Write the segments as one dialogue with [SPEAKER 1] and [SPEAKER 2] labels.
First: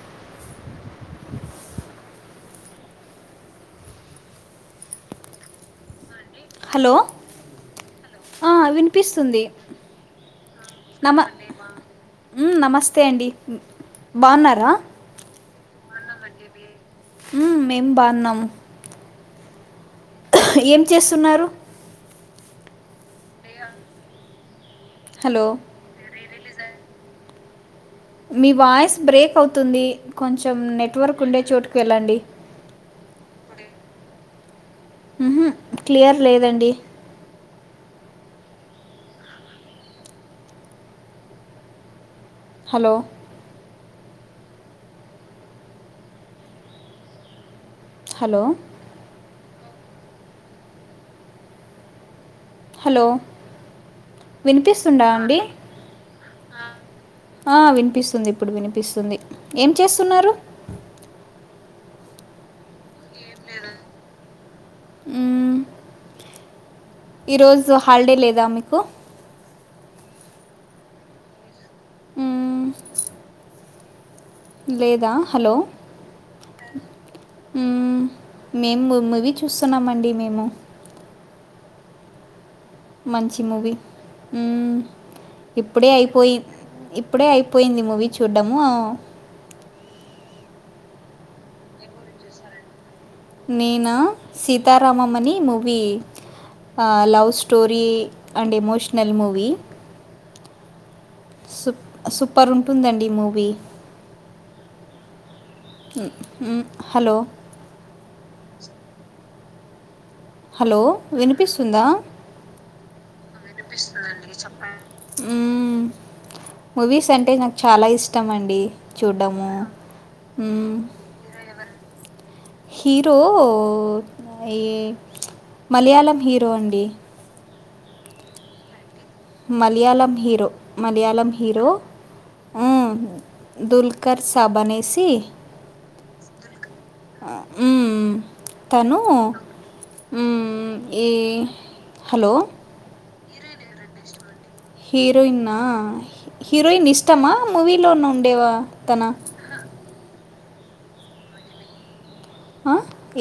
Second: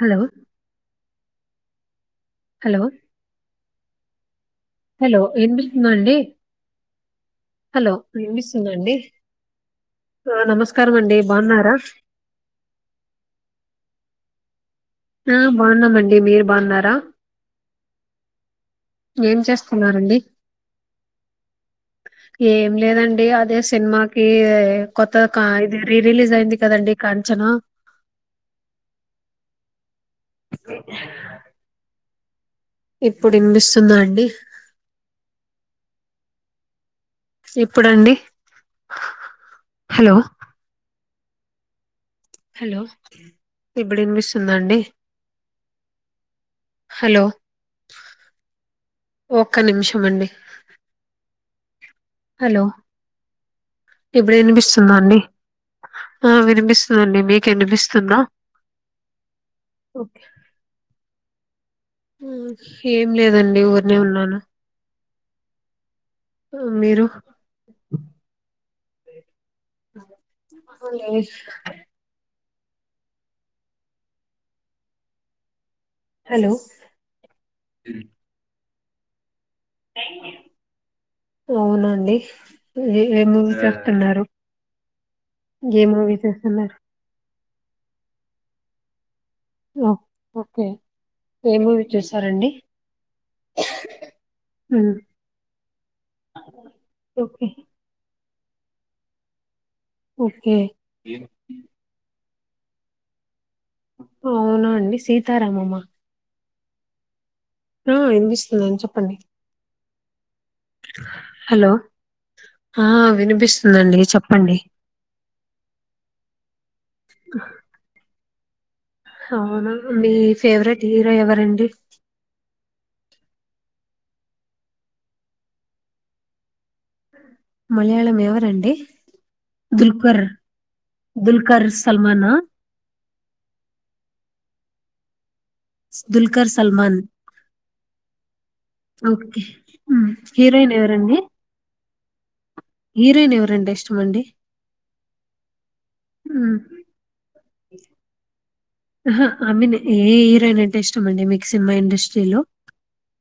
[SPEAKER 1] Hello hello hello విన్పిస్తుంద అండి
[SPEAKER 2] hello
[SPEAKER 1] hello
[SPEAKER 2] ఆ
[SPEAKER 1] వినిపిస్తుందా అండి
[SPEAKER 2] వినిపిస్తుంది
[SPEAKER 1] ఆ నమస్కారం అండి
[SPEAKER 2] నమ
[SPEAKER 1] బాగున్నారా
[SPEAKER 2] మ్మ్ నమస్తే అండి బావున్నారా
[SPEAKER 1] ఆ బాగున్నామండి మీరు బావున్నారా
[SPEAKER 2] మ్మ్ మేం బాన్నాం
[SPEAKER 1] ఏం చేస్తా
[SPEAKER 2] ఏం చేస్తున్నారు
[SPEAKER 1] ఏం లేదండి అదే సినిమాకి కొత్తగా
[SPEAKER 2] హలో
[SPEAKER 1] క ఇది రి రీలీజ్ మొదలు అయింది కదండి కంచను
[SPEAKER 2] మీ వాయిస్ బ్రేక్ అవుతుంది కొంచెం నెట్వర్క్ ఉండే చోటుకి వెళ్ళండి
[SPEAKER 1] ఇప్పుడు వినిపిస్తుందా అండి
[SPEAKER 2] డి
[SPEAKER 1] ఇప్పుడు అండి హలో ఇప్పుడు వినిపిస్తుందా అండి హలో
[SPEAKER 2] హలో
[SPEAKER 1] ఒక్క నిమిషం అండి
[SPEAKER 2] హలో వినిపిస్తుందా అండి.
[SPEAKER 1] ఆ వినిపిస్తుందండి మీకు
[SPEAKER 2] ఆ
[SPEAKER 1] వినిపిస్తుందా
[SPEAKER 2] వినిపిస్తుంది. ఇప్పుడు వినిపిస్తుంది. ఏం చేస్తున్నారు?
[SPEAKER 1] ఆ ఏం లేదండి ఉర్నే ఉన్నాను మీరు
[SPEAKER 2] ఈ రోజు హాలిడే లేదా మి కు
[SPEAKER 1] అ లేదు
[SPEAKER 2] ఉ లేదా హలో
[SPEAKER 1] హలో
[SPEAKER 2] మ్ ఉ మేము ము మువి చు చుస్తున్నామండి మేము
[SPEAKER 1] అవున అండి
[SPEAKER 2] మంచి మూవీ ఉ
[SPEAKER 1] ఏ
[SPEAKER 2] ఇప్పుడే
[SPEAKER 1] మూవీ
[SPEAKER 2] అయిపోయి
[SPEAKER 1] చూస్తున్నారు
[SPEAKER 2] ఇప్పుడే అయి పోయింది మూవీ చూద్దము
[SPEAKER 1] ఓ ఓకే ఏమూవీ చూసారండి.
[SPEAKER 2] నేన
[SPEAKER 1] ఉమ్
[SPEAKER 2] సీతారామంమని movie love
[SPEAKER 1] okay
[SPEAKER 2] story and emotional movie
[SPEAKER 1] okay
[SPEAKER 2] super ఉంటుందండి మూవీ
[SPEAKER 1] అవునా అండి సీతారామమ్ ఆ
[SPEAKER 2] ఉ హలో
[SPEAKER 1] ఆ ఇనిపిస్తుంది చెప్పండి
[SPEAKER 2] హలో
[SPEAKER 1] హలో
[SPEAKER 2] వినిపిస్తుందా
[SPEAKER 1] ఆ వినిపిస్తుందండి చెప్పండి
[SPEAKER 2] ఊమ్ మూవీస్ అంటే నాకు చాలా ఇష్టం అన్ కే
[SPEAKER 1] అవునా మీ ఫేవరెట్ హీరో ఎవరండి
[SPEAKER 2] హీరో ఈ మలయాళం హీరో అండి
[SPEAKER 1] మలయాళం ఎవరండి
[SPEAKER 2] మలయాళం
[SPEAKER 1] దుల్కర్
[SPEAKER 2] హీరో మలయాళం
[SPEAKER 1] దుల్కర్
[SPEAKER 2] హీరో
[SPEAKER 1] సల్మానా
[SPEAKER 2] ఆ దుల్ ఖర్ సబనేసి
[SPEAKER 1] దుల్కర్ సల్మాన్
[SPEAKER 2] తను
[SPEAKER 1] ఓకే హీరోయిన్
[SPEAKER 2] ఈ
[SPEAKER 1] ఎవరండి
[SPEAKER 2] హలో
[SPEAKER 1] హీరోయిన్ ఎవరండి.
[SPEAKER 2] హీరోయిన్ నా ఆ
[SPEAKER 1] అండి
[SPEAKER 2] హీరోయిన్ ఇష్టమా, మూవీలో న ఉండేవా తనా
[SPEAKER 1] ఎపుడైనా ఇంటరెస్ట్ ఉందా అండి మీకు సినిమా ఇండష్ట్రీ
[SPEAKER 2] ఆ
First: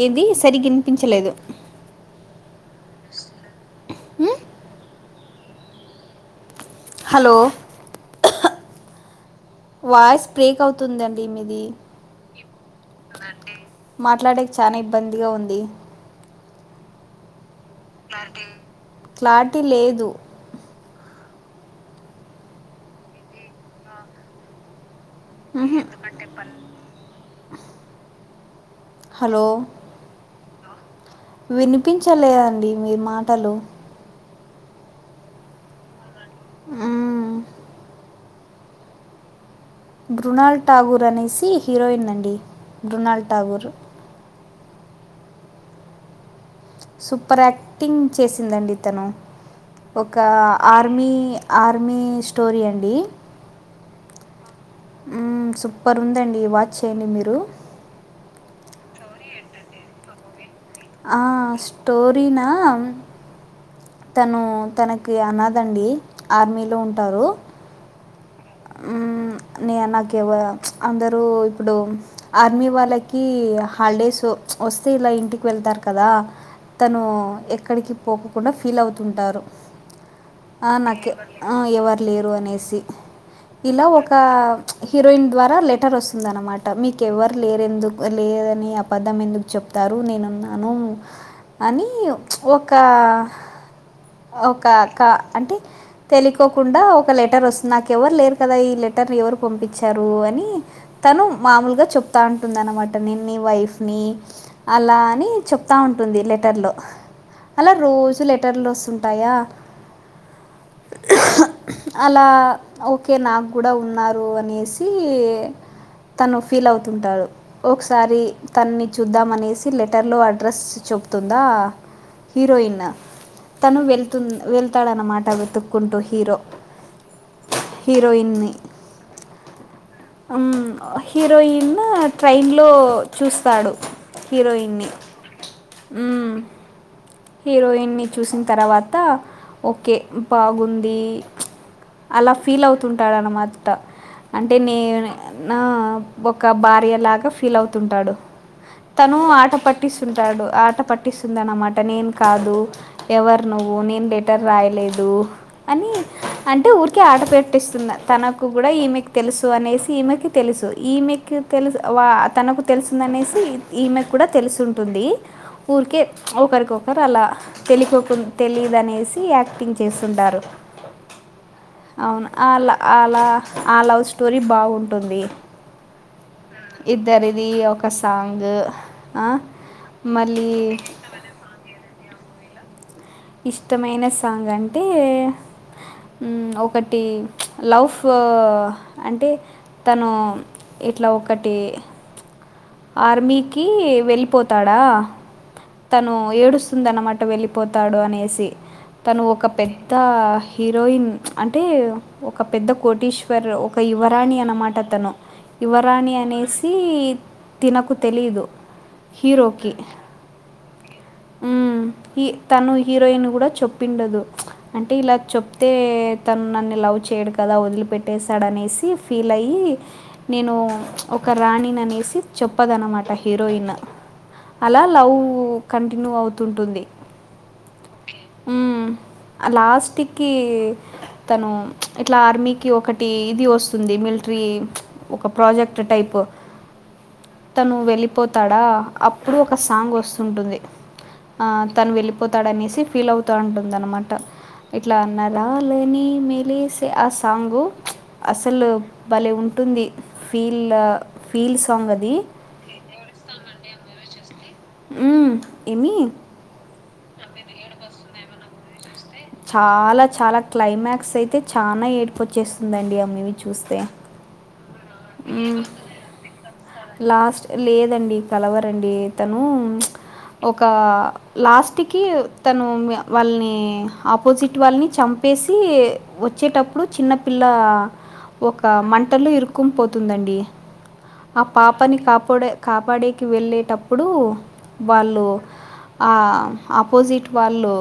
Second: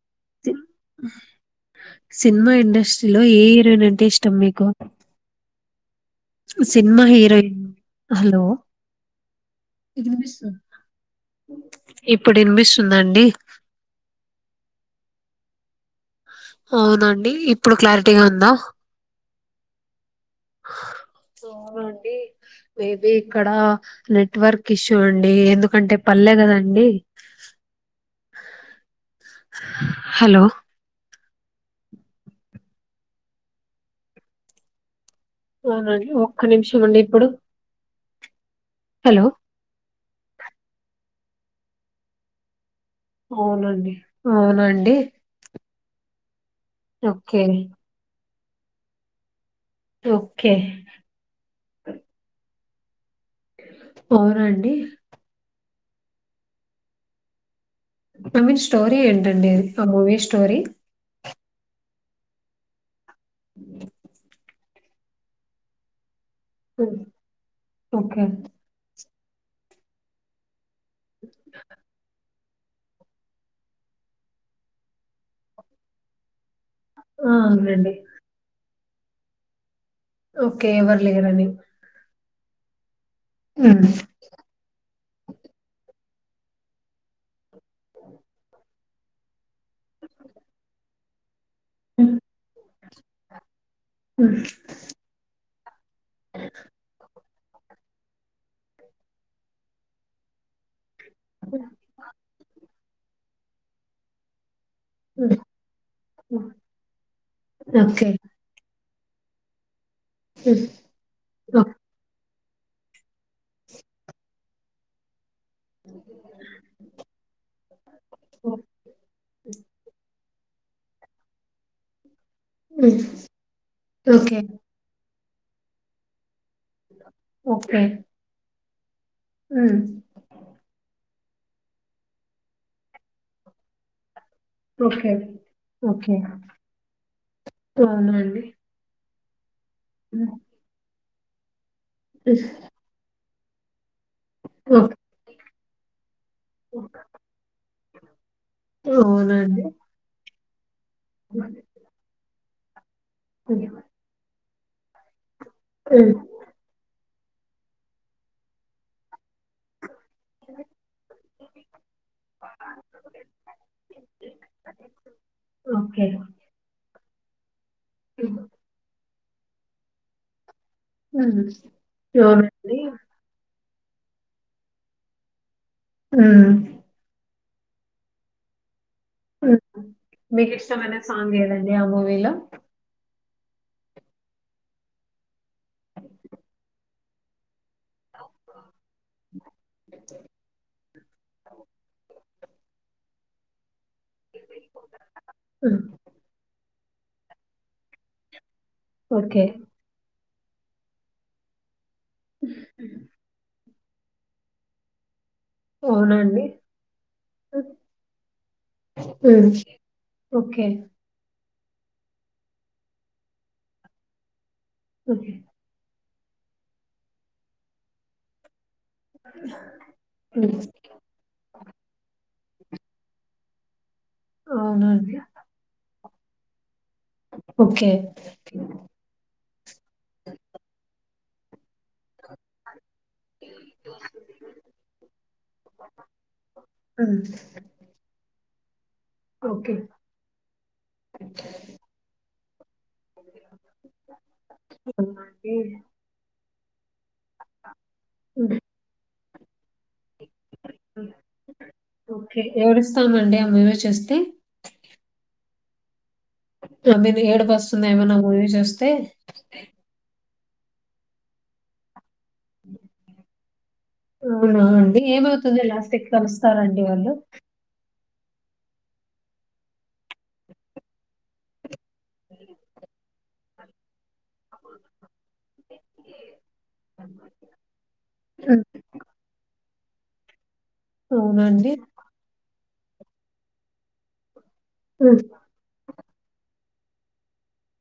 [SPEAKER 2] ఎంది సరిగ వినిపించలేదు.
[SPEAKER 1] సినిమా ఇండస్ట్రీలో ఏద్ నేనంటే ఇష్టమ
[SPEAKER 2] ఉమ్,
[SPEAKER 1] మీకు. సినిమా
[SPEAKER 2] హలో
[SPEAKER 1] హీరోయిన్ హలో ఎప్
[SPEAKER 2] వాయిస్ బ్రేక్
[SPEAKER 1] ఇప్పుడే మెస్
[SPEAKER 2] మాట్లాడేది చానయింద్. ఇబ్బందిగా ఉంది.
[SPEAKER 1] అవునండి ఇ ఇప్పుడు క్లారిటీగా ఉందా.
[SPEAKER 2] క్లారిటీ లేదు క్ల
[SPEAKER 1] అవునండి మేబి ఇక్కడ నెట్వర్క్ ఇష్యు. చూడండి, ఎందుకంటే పల్లె కదండి. హలో
[SPEAKER 2] వినిపించలేదండీ మీ మాటలు
[SPEAKER 1] అవునండి ఒ ఒక్క నిమిషం అండి ఇప్పుడు.
[SPEAKER 2] మ్మ్.
[SPEAKER 1] హలో
[SPEAKER 2] మ్రునాల్ ఠాకూర్ అనేసి హీరోయిన్ అండి. మ్రునాల్ టాగూర్.
[SPEAKER 1] అవునా అండి.
[SPEAKER 2] సుపర్ ఆక్టింగ్ చేసిందండి ఇతను. ఒక
[SPEAKER 1] ఓకే.
[SPEAKER 2] ఆర్మీ ఆర్మీ స్టోరీ అండి ఈ
[SPEAKER 1] అవునా అండి
[SPEAKER 2] సుపర్ ఉందండి. వాచ్ చేయండి మీరు.
[SPEAKER 1] ఐ మీన్ స్టోరీ ఏంటండి అది ఆ మూవీ స్టోరీ.
[SPEAKER 2] ఆ స్టోరీనా మ్ ను తనకి అనాద అండి. ఆర్మీలో
[SPEAKER 1] హ్మ్.
[SPEAKER 2] ఉంటారు.
[SPEAKER 1] ఓకే.
[SPEAKER 2] ఊ నే నాకెవ అందరూ ఇప్పుడు ఆర్మీ వాళ్ళకి హాలిడేస్ వస్తే ఇలా ఇంటికి వెళ్తారు కదా తను
[SPEAKER 1] ఆ! అవునండి.
[SPEAKER 2] ఎక్కడికి పోకకుండా ఫీల్ అవుతుంటారు
[SPEAKER 1] ఓకే.
[SPEAKER 2] ఆ
[SPEAKER 1] ఎవరు
[SPEAKER 2] నాక
[SPEAKER 1] లేరని.
[SPEAKER 2] ఆ ఎవరు లేర్ అనేసి
[SPEAKER 1] హ్మ్.
[SPEAKER 2] ఇలా ఒక హీరోయిన్ ద్వారా లెటర్ వస్తుందన్నమాట మీకు ఎవరు లేరెందుకు లేదని అబద్ధం ఎందుకు చెప్తారు నేనున్నాను అని
[SPEAKER 1] హ్మ్.
[SPEAKER 2] ఒక
[SPEAKER 1] హ్మ్.
[SPEAKER 2] ఒక కా అంటే తెలికోకుండా ఒక లె టర్ వాస్ నాకెవర్ లేర్ కదా ఈ లెటర్ని ఎవరు పంపించారు అని తను మామూలుగా చెప్తా ఉంటుంది అనమా నేన్ ని వైఫ్ని అలా అని
[SPEAKER 1] హ్మ్.
[SPEAKER 2] చెప్తా ఉంటుంది
[SPEAKER 1] హ్మ్.
[SPEAKER 2] లెటర్లో అలా
[SPEAKER 1] ఓకే.
[SPEAKER 2] రోజు లెటర్లో వస్తుంటు టయా
[SPEAKER 1] హ్మ్. ఓ
[SPEAKER 2] అలా ఓక్ కే నాకు కూడా ఉన్నారు అనేసి తను ఫీల్ అవుతుంటాడు ఒకసారి
[SPEAKER 1] ఓహ్!
[SPEAKER 2] తన్ని చూద్దామనేసి లెటర్ లో ఆడ డ్రస్ చెపుతుందా హీరోయిన్
[SPEAKER 1] హ్మ్.
[SPEAKER 2] తను వెళ్తు
[SPEAKER 1] ఓకే.
[SPEAKER 2] వెళ్తాడన్నమాట త వెతుకుంటు హీరో
[SPEAKER 1] ఓకే.
[SPEAKER 2] హీరోయిన్ని
[SPEAKER 1] హ్మ్.
[SPEAKER 2] ఉమ్ హీరోయిన్ ట్రైన్లో చూస్తాడు హీరోయిన్ని
[SPEAKER 1] ఓకే. ఓకే.
[SPEAKER 2] ఉమ్ హీరోయిన్ని
[SPEAKER 1] అవునా
[SPEAKER 2] చూసిన
[SPEAKER 1] అండి?
[SPEAKER 2] తర్వాత ఓకే
[SPEAKER 1] హ్మ్.
[SPEAKER 2] బాగుంది అలా
[SPEAKER 1] హ్మ్.
[SPEAKER 2] ఫీల్ అవుతుంటాడు అన్నమా ట అంటే నే
[SPEAKER 1] ఓకే.
[SPEAKER 2] నా ఒక భార్య
[SPEAKER 1] ఓకే.
[SPEAKER 2] లాగా ఫీల్ అవు తుంటాడు తను
[SPEAKER 1] అవునా
[SPEAKER 2] ఆట
[SPEAKER 1] అండి?
[SPEAKER 2] పట్టిస్తుంటాడు ఆట
[SPEAKER 1] హ్మ్.
[SPEAKER 2] పట్టిస్తుందనమాట ఏం కాదు ఎవరు
[SPEAKER 1] హ్మ్. హ్మ్.
[SPEAKER 2] నువ్వు నేను లెటర్ రాయలేదు అని
[SPEAKER 1] హ్మ్.
[SPEAKER 2] అంటే ఊర్ కి ఆట పెట్టిస్తుంది తనకు గుడ ఈమెకు తెలుసు అనేసి ఈమెకి తెలుసు ఈమెకి తెలుసు వా తనకు తెలుసిందనేసి ఈమె కూడా తెలుసు ఉంటుంది ఊరికే
[SPEAKER 1] ఓకే.
[SPEAKER 2] ఒకరలా తెలికోకుం
[SPEAKER 1] హ్మ్.
[SPEAKER 2] తెలిదనేసి యాక్టింగ్ చేస్తుంటారు
[SPEAKER 1] హ్మ్.
[SPEAKER 2] అవును అలా
[SPEAKER 1] అవునండి.
[SPEAKER 2] అలా ఆ లవ్ స్టోరీ బాఉంటుంది
[SPEAKER 1] మ్
[SPEAKER 2] ఇది ఒక సాంగ్ ఆ,
[SPEAKER 1] మ్ మీ
[SPEAKER 2] మళ్ళీ
[SPEAKER 1] కష్టమైన సాంగ్ ఏ దియా మూవీలో
[SPEAKER 2] ఇష్టమైన సాంగ్ అంటే మ్ ఒకటి లవ్ఫ్ అంటే తను ఇట్లా ఒకటి ఆర్మీ కీ వెళ్ళిపోతాడా
[SPEAKER 1] హ్మ్.
[SPEAKER 2] తను ఏడుస్తూ ఉందన్నమాట వెళ్లిపోత తాడు అనేసి తను ఒక
[SPEAKER 1] ఓకే.
[SPEAKER 2] పెద్ద హీరోయిన్ అంటే ఒక పెద్ద కోటీశ్వర్ ఓ ఒక యువరాణి అనమాట తను యువరాణి
[SPEAKER 1] అవునా అండి?
[SPEAKER 2] అనేసి తినకు తెలీదు
[SPEAKER 1] హ్మ్.
[SPEAKER 2] హీరోకి
[SPEAKER 1] ఓకే.
[SPEAKER 2] హ్మ్ ఇ తను హీరోయిన్ కూడా చెప్పిండదు అంటే ఇలా
[SPEAKER 1] ఓకే.
[SPEAKER 2] చెప్తే తను నన్ను లవ్ చేయడు కదా వదిలిపెట్టేేశాడనేస్ ఫీల్ అయి నేను
[SPEAKER 1] హ్మ్.
[SPEAKER 2] ఒక రాణినినేసి చెప్పదన్ మాట హీరోయిన్ అలా లవ్
[SPEAKER 1] అవునండి.
[SPEAKER 2] కంట్ రిన్ అవుతుంటుంది.
[SPEAKER 1] ఓకే
[SPEAKER 2] లాస్ట్ కి తను ఇట్లా ఆర్మీ కి ఒక టీ ఇది వస్తుంది మిల్ట్రీ ఒక ప్రాజెక్ట్ టైప్
[SPEAKER 1] హ్మ్.
[SPEAKER 2] తను వెళ్ళిపోత్ అక్కడ అప్పుడు ఒక
[SPEAKER 1] ఓకే.
[SPEAKER 2] సాంగ్ వస్తుంటుంది ఆ తను వెళ్ళి పోతాడనేసి ఫీల్ అవుతా ఉంటుంది అనమాట ఇట్ల
[SPEAKER 1] అవునండి.
[SPEAKER 2] నరాలనీ మెలెసీ తె అస సాంగు అసలు బలే ఉంటుంది. ఫీల్ ఫీల్ సాంగ్ అది
[SPEAKER 1] కే ఏడుస్తామండి ఆ మూవి చేస్తే
[SPEAKER 2] హ్మ్ ఏమి
[SPEAKER 1] తొమ్మిది ఏడుపు వస్తుందేమో నాకు మూవీ చూస్ తే
[SPEAKER 2] చాలా చాలా క్లైమాక్స్ అయితే చానా ఏడ్ప్ వచ్చేస్తుందండి ఆ మివీ చూస్తే. మ్మ్.
[SPEAKER 1] ఏమవుతది లాస్ట్ కి కలుస్తారండి వాళ్ళు.
[SPEAKER 2] లాస్ట్ లేదండి కలవరండి తను ఒక లాస్ ట్ కీ తను వాళ్ని ఏ అపోజిట్ వాళ్ళని చంపేసి వచ్చేటప్పుడు చిన్నపిల్ల ఒక
[SPEAKER 1] హ్మ్.
[SPEAKER 2] మంటల్లో ఇరుక్ క్కున్ పోతుందండి ఆ
[SPEAKER 1] అవునండి.
[SPEAKER 2] పాపని కాపొడే కాపాడేకి వెళ్ళేటప్పుడు
[SPEAKER 1] హ్మ్.
[SPEAKER 2] వాళ్ళు ఆ ఆపోజిట్ వాళ్ళు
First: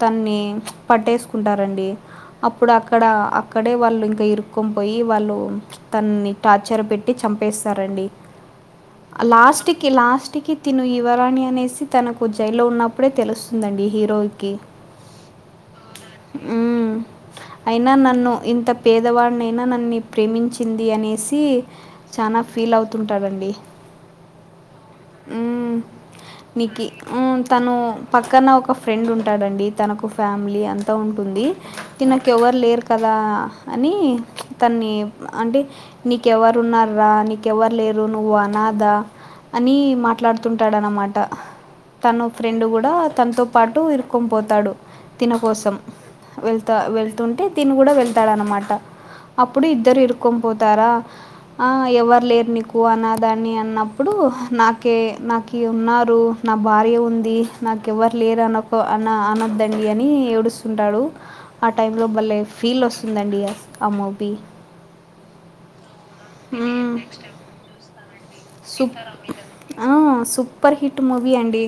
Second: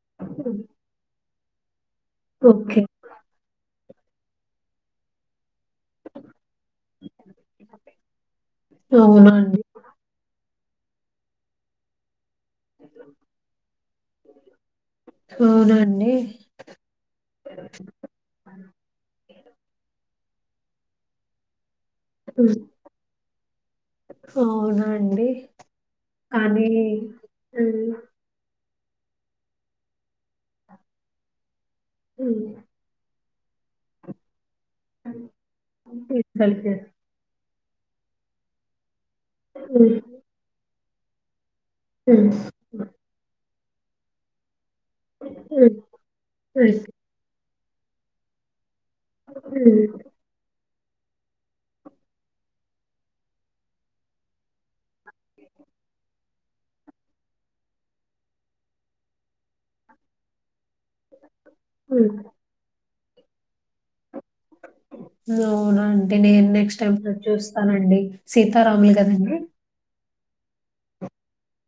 [SPEAKER 2] తన్ని
[SPEAKER 1] హ్మ్.
[SPEAKER 2] పట్టేస్ ఉంటారండి అప్పుడు
[SPEAKER 1] ఓకే.
[SPEAKER 2] అక్కడ అక్కడే వాళ్ ఇంకా ఇరుక్కొ పోయి వాళ్ళు తన్ని టార్చర్ పెట్టి చంపేస్తారండి
[SPEAKER 1] అవునా అండి.
[SPEAKER 2] లాస్ట్ కి లాస్ట్ కి తిను ఇవరాణి అనేసి తనక్ జైల్లో ఉన్నప్పుడే తెలుస్తుందండి హిరోకి
[SPEAKER 1] అవునండి.
[SPEAKER 2] ఉ అయినా నన్ను ఇంత పేదవాడినైనా నన్ని ప్రేమించ్ ది అనేసి చానా
[SPEAKER 1] హ్మ్.
[SPEAKER 2] ఫీల్ అవుతుంటాడండి
[SPEAKER 1] అవునండి.
[SPEAKER 2] ఉ
[SPEAKER 1] కానీ
[SPEAKER 2] నికి ఉ తను
[SPEAKER 1] హ్మ్.
[SPEAKER 2] పక్కన ఒక ఫె ఫ్రెండ్ ఉంటాడండి తనకు ఫ్యామిలీ అంతా ఉంటుంది తినకు
[SPEAKER 1] హ్మ్.
[SPEAKER 2] ఎవరు లేరు కదా అని తన్ని అంటే
[SPEAKER 1] హ్మ్.
[SPEAKER 2] నీకెవరు
[SPEAKER 1] హ్మ్.
[SPEAKER 2] ఉన్నారా నీ ఇంక ఎవరు లేరు నువ్వు అనాథ అని మాట్లాడుతుంట ఉనమాట తను
[SPEAKER 1] హ్మ్.
[SPEAKER 2] ఫ్రెండ్ కూడా తనతో పాటు విరుకుని పోతాడు తిన కోసం
[SPEAKER 1] హ్మ్.
[SPEAKER 2] వెళ్తా
[SPEAKER 1] హ్మ్.
[SPEAKER 2] వెళ్తుంటే తీని కూడా వెళ్తాడన్నమాట అప్పుడు
[SPEAKER 1] హ్మ్.
[SPEAKER 2] ఇద్దరు ఇరుక్ పోతారా అ ఎవరు లేరు నీకు అన్నదాన్ని అన్నప్పుడు నాకే నాకు ఉన్నారు నా భార్య ఉంది నాకెవరు లేరు అనుకో అ అనద్దండి అని ఏడుస్ స్తుంటాడు ఆ టైం లో
[SPEAKER 1] హ్మ్.
[SPEAKER 2] బలే ఫీల్ వస్ దండి ఆ మూవీ
[SPEAKER 1] నోరం అంటే నేను నెక్స్ట్ టైమ్ చూస్తానండి సీతారాములు
[SPEAKER 2] సూప్
[SPEAKER 1] కదండి
[SPEAKER 2] సూపర్ హిట్ మూవీ అండి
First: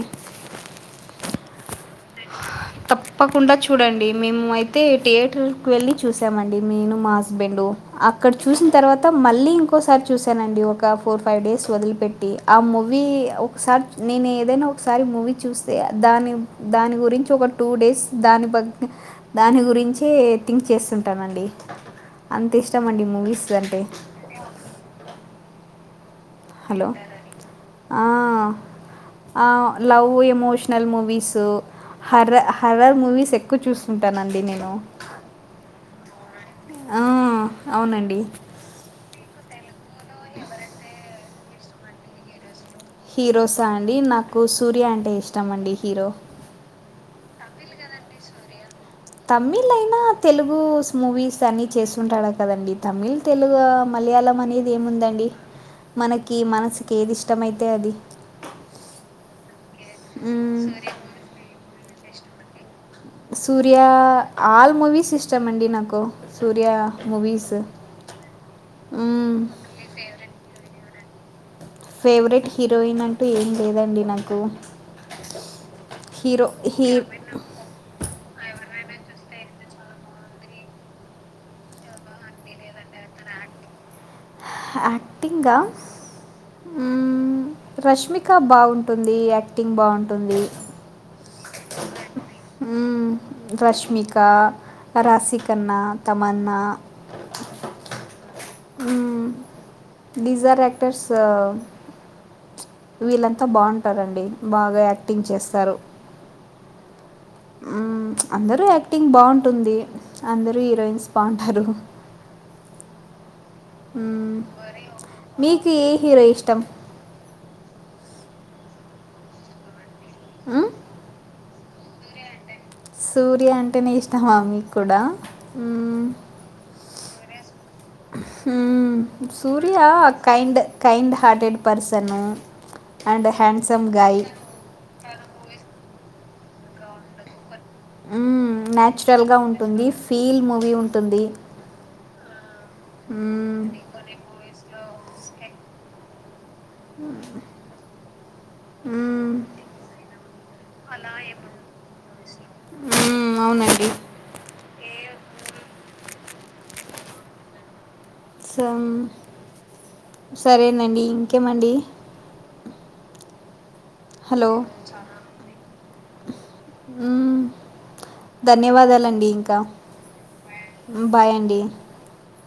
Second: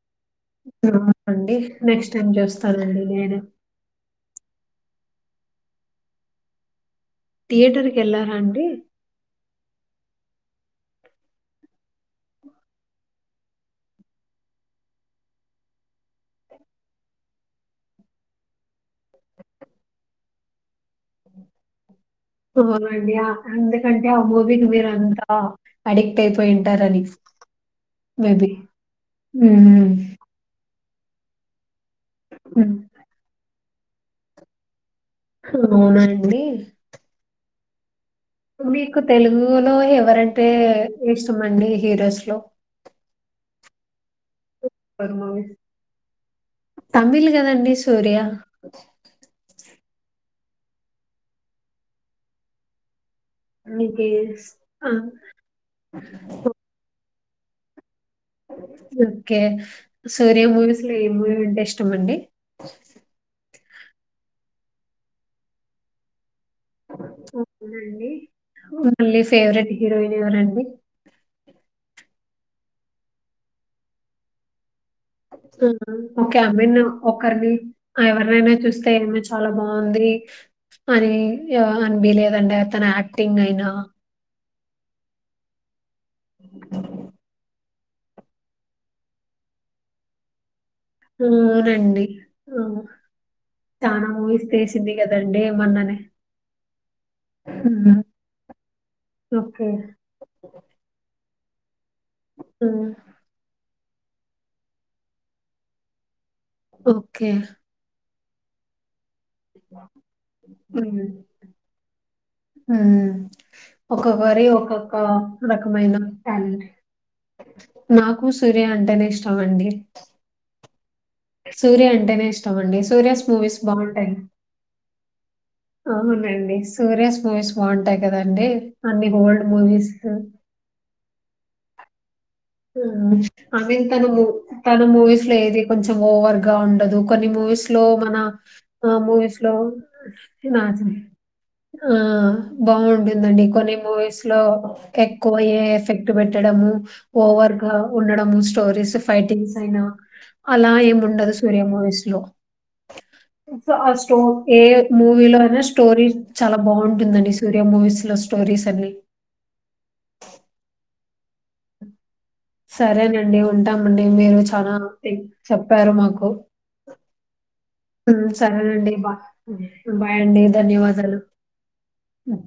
[SPEAKER 1] అవునండి నెక్స్ట్ టైమ్ చూస్తానండి నేను
[SPEAKER 2] తప్పకుండా చూడండి మేము అయితే థియేటర్ కు వెళ్ళి చూసామండి నేను మా హస్బెండ్ అక్కడ
[SPEAKER 1] థియేటర్‌కెళ్లారా అండి?
[SPEAKER 2] చూసిన తర్వాత మళ్ళీ ఇం ఒసారి చూశానండి ఒక ఫోర్ ఫైవ్ డేస్ వదిలిపెట్టి ఆ మూవీ ఒకసారి నేను ఏదైనా ఒకసారి మూవీ చూస్తే దాని దాని గురించి ఒక టూ డేస్ దాని బగ దాని గురించే థింక్ చేస్తుంటానండి అంత ఇష్టం అండి
[SPEAKER 1] అవునండి
[SPEAKER 2] మూవీస్ అంటే
[SPEAKER 1] ఎందుకంటే అ మూవీ ని మీరంతా అడే ట్
[SPEAKER 2] హలో
[SPEAKER 1] అపోయింటారని మేబి హు
[SPEAKER 2] నల్ మూవీసు హర్ర హర్రర్ మూవీస్ ఎక్కువ చూస ఉంటానండి నేను
[SPEAKER 1] అవునండి
[SPEAKER 2] ఆ అవునండి
[SPEAKER 1] మీకు తెలుగులో వరంటే ఈస్ట్ మండి హీరోస్ లో
[SPEAKER 2] హీరోసా అండి నక్ నాకు సూర్య అంటే
[SPEAKER 1] ఎవరి
[SPEAKER 2] ఇష్టం అండి హీరో
[SPEAKER 1] కదండి సూర్య
[SPEAKER 2] తమిళ అయినా తెలుగు మూవీస్ అన్ని చేస్తుంటాడుకదండి తమిళ్ తెలుగు
[SPEAKER 1] మీకి
[SPEAKER 2] మలయాళం
[SPEAKER 1] స్
[SPEAKER 2] అనేది
[SPEAKER 1] ఆ!
[SPEAKER 2] ఏముందండి మనకి మనసుకి ఏది ఇష్ ఇష్టమైతే అది
[SPEAKER 1] ఓకే సూర్యా
[SPEAKER 2] మ్మ్,
[SPEAKER 1] మూవీస్లో ఏ మూవి అంటే ఇష్టం ఇష్టమండి
[SPEAKER 2] సూర్య ఆల్ మూవీస్ ఇష్టం అండి నాకు సూర్య మూవీస్
[SPEAKER 1] అవునండి మళ్ళీ
[SPEAKER 2] మ్మ్,
[SPEAKER 1] ఫేవరెట్ హీరోయిన్ ఎవరండి
[SPEAKER 2] ఫేవరెట్ హీరోయిన్ అంటూ ఏం లేదండి నాకు
[SPEAKER 1] okay I
[SPEAKER 2] hero
[SPEAKER 1] mean
[SPEAKER 2] he
[SPEAKER 1] ఒకరిని ఎవరినైనా చూస్ తే ఈమె చాలా బాగుంది అని అనిపియలేదా అతని యాక్టింగ్ అయినా
[SPEAKER 2] అక్టింగ్గా ఊ రష్మిక బాగుంటుంది యాక్టింగ్ బాగుంటుంది
[SPEAKER 1] అవునండి
[SPEAKER 2] మ్మ్,
[SPEAKER 1] చానా
[SPEAKER 2] రష్మిక
[SPEAKER 1] మూవీస్ తీసింది కదండి
[SPEAKER 2] రాశికన్న
[SPEAKER 1] మొన్ననే
[SPEAKER 2] మ్
[SPEAKER 1] ఓకే.
[SPEAKER 2] దిసార్ యాక్టర్స్
[SPEAKER 1] హ్మ్.
[SPEAKER 2] వీళ్లంతా బాగు టరండి బాగా యాక్టింగ్ చేస్తారు
[SPEAKER 1] ఓకే
[SPEAKER 2] మ్మ్, అందరూ యాక్టింగ్ బాగుంటుంది అందరూ హీరోయిన్స్
[SPEAKER 1] హ్మ్.
[SPEAKER 2] బాగుంటారు
[SPEAKER 1] హ్మ్.
[SPEAKER 2] మ్మ్,
[SPEAKER 1] ఒక్కొక్కరి ఒక్కొక్క
[SPEAKER 2] మీకు ఏ
[SPEAKER 1] రకమైన
[SPEAKER 2] హీరో ఇష్టం
[SPEAKER 1] టాలెంట్ నాకు సూర్య అంటేనే ఇష్టం అండి
[SPEAKER 2] మ్మ్?
[SPEAKER 1] సూర్య అంటేనే ఇష్ట
[SPEAKER 2] సూర్య అంటే న ఇష్టమా మీకు కూడా
[SPEAKER 1] సూర్యస్ మూవీస్ బావుంటాయి కదండీ!
[SPEAKER 2] మ్
[SPEAKER 1] అన్ని old
[SPEAKER 2] Surya
[SPEAKER 1] movies.
[SPEAKER 2] Kind kind hearted person
[SPEAKER 1] I mean తను మూ తను మూవీస్ లో ఏది కొంచెం ఓవర్ గా ఉండదు కొన్ని మూవీస్ లో మన ఆ
[SPEAKER 2] న్యాచురల్గా
[SPEAKER 1] మూవీస్ లో
[SPEAKER 2] ఉంటుంది ఫీల్
[SPEAKER 1] నా
[SPEAKER 2] మూవీ ఉంటుంది
[SPEAKER 1] ఆ బాగుంటుందండి
[SPEAKER 2] హ్మ్.
[SPEAKER 1] కొన్ని మూవీస్ లో ఎక్కువ ఏ ఎఫెక్ట్ పేట్టడము ఓవర్ గా ఉండడము స్టోరీస్
[SPEAKER 2] హ్మ్.
[SPEAKER 1] ఫైటింగ్స్ అయినా అలా ఏం ఉండదు సూర్య మూవీస్ లో
[SPEAKER 2] హ్మ్,
[SPEAKER 1] బా
[SPEAKER 2] అవునండి
[SPEAKER 1] స్టో ఏ మూవీలో అయినా స్టోరీ చాలా బాగుంటుందండి సూర్య మూవీస్
[SPEAKER 2] సము సరేనండి ఇంకేమండి
[SPEAKER 1] సరేనండి ఉం ఉంటామండి మీరు
[SPEAKER 2] హలో
[SPEAKER 1] చాల చెప్పారు మాకు
[SPEAKER 2] హ్మ్.
[SPEAKER 1] ఊ సరేనండి బా
[SPEAKER 2] ధన్యవాదాలండి ఇంకా
[SPEAKER 1] బాయ్ అండి ధన్యవాదాలు
[SPEAKER 2] బాయ్ అండి
[SPEAKER 1] ఉ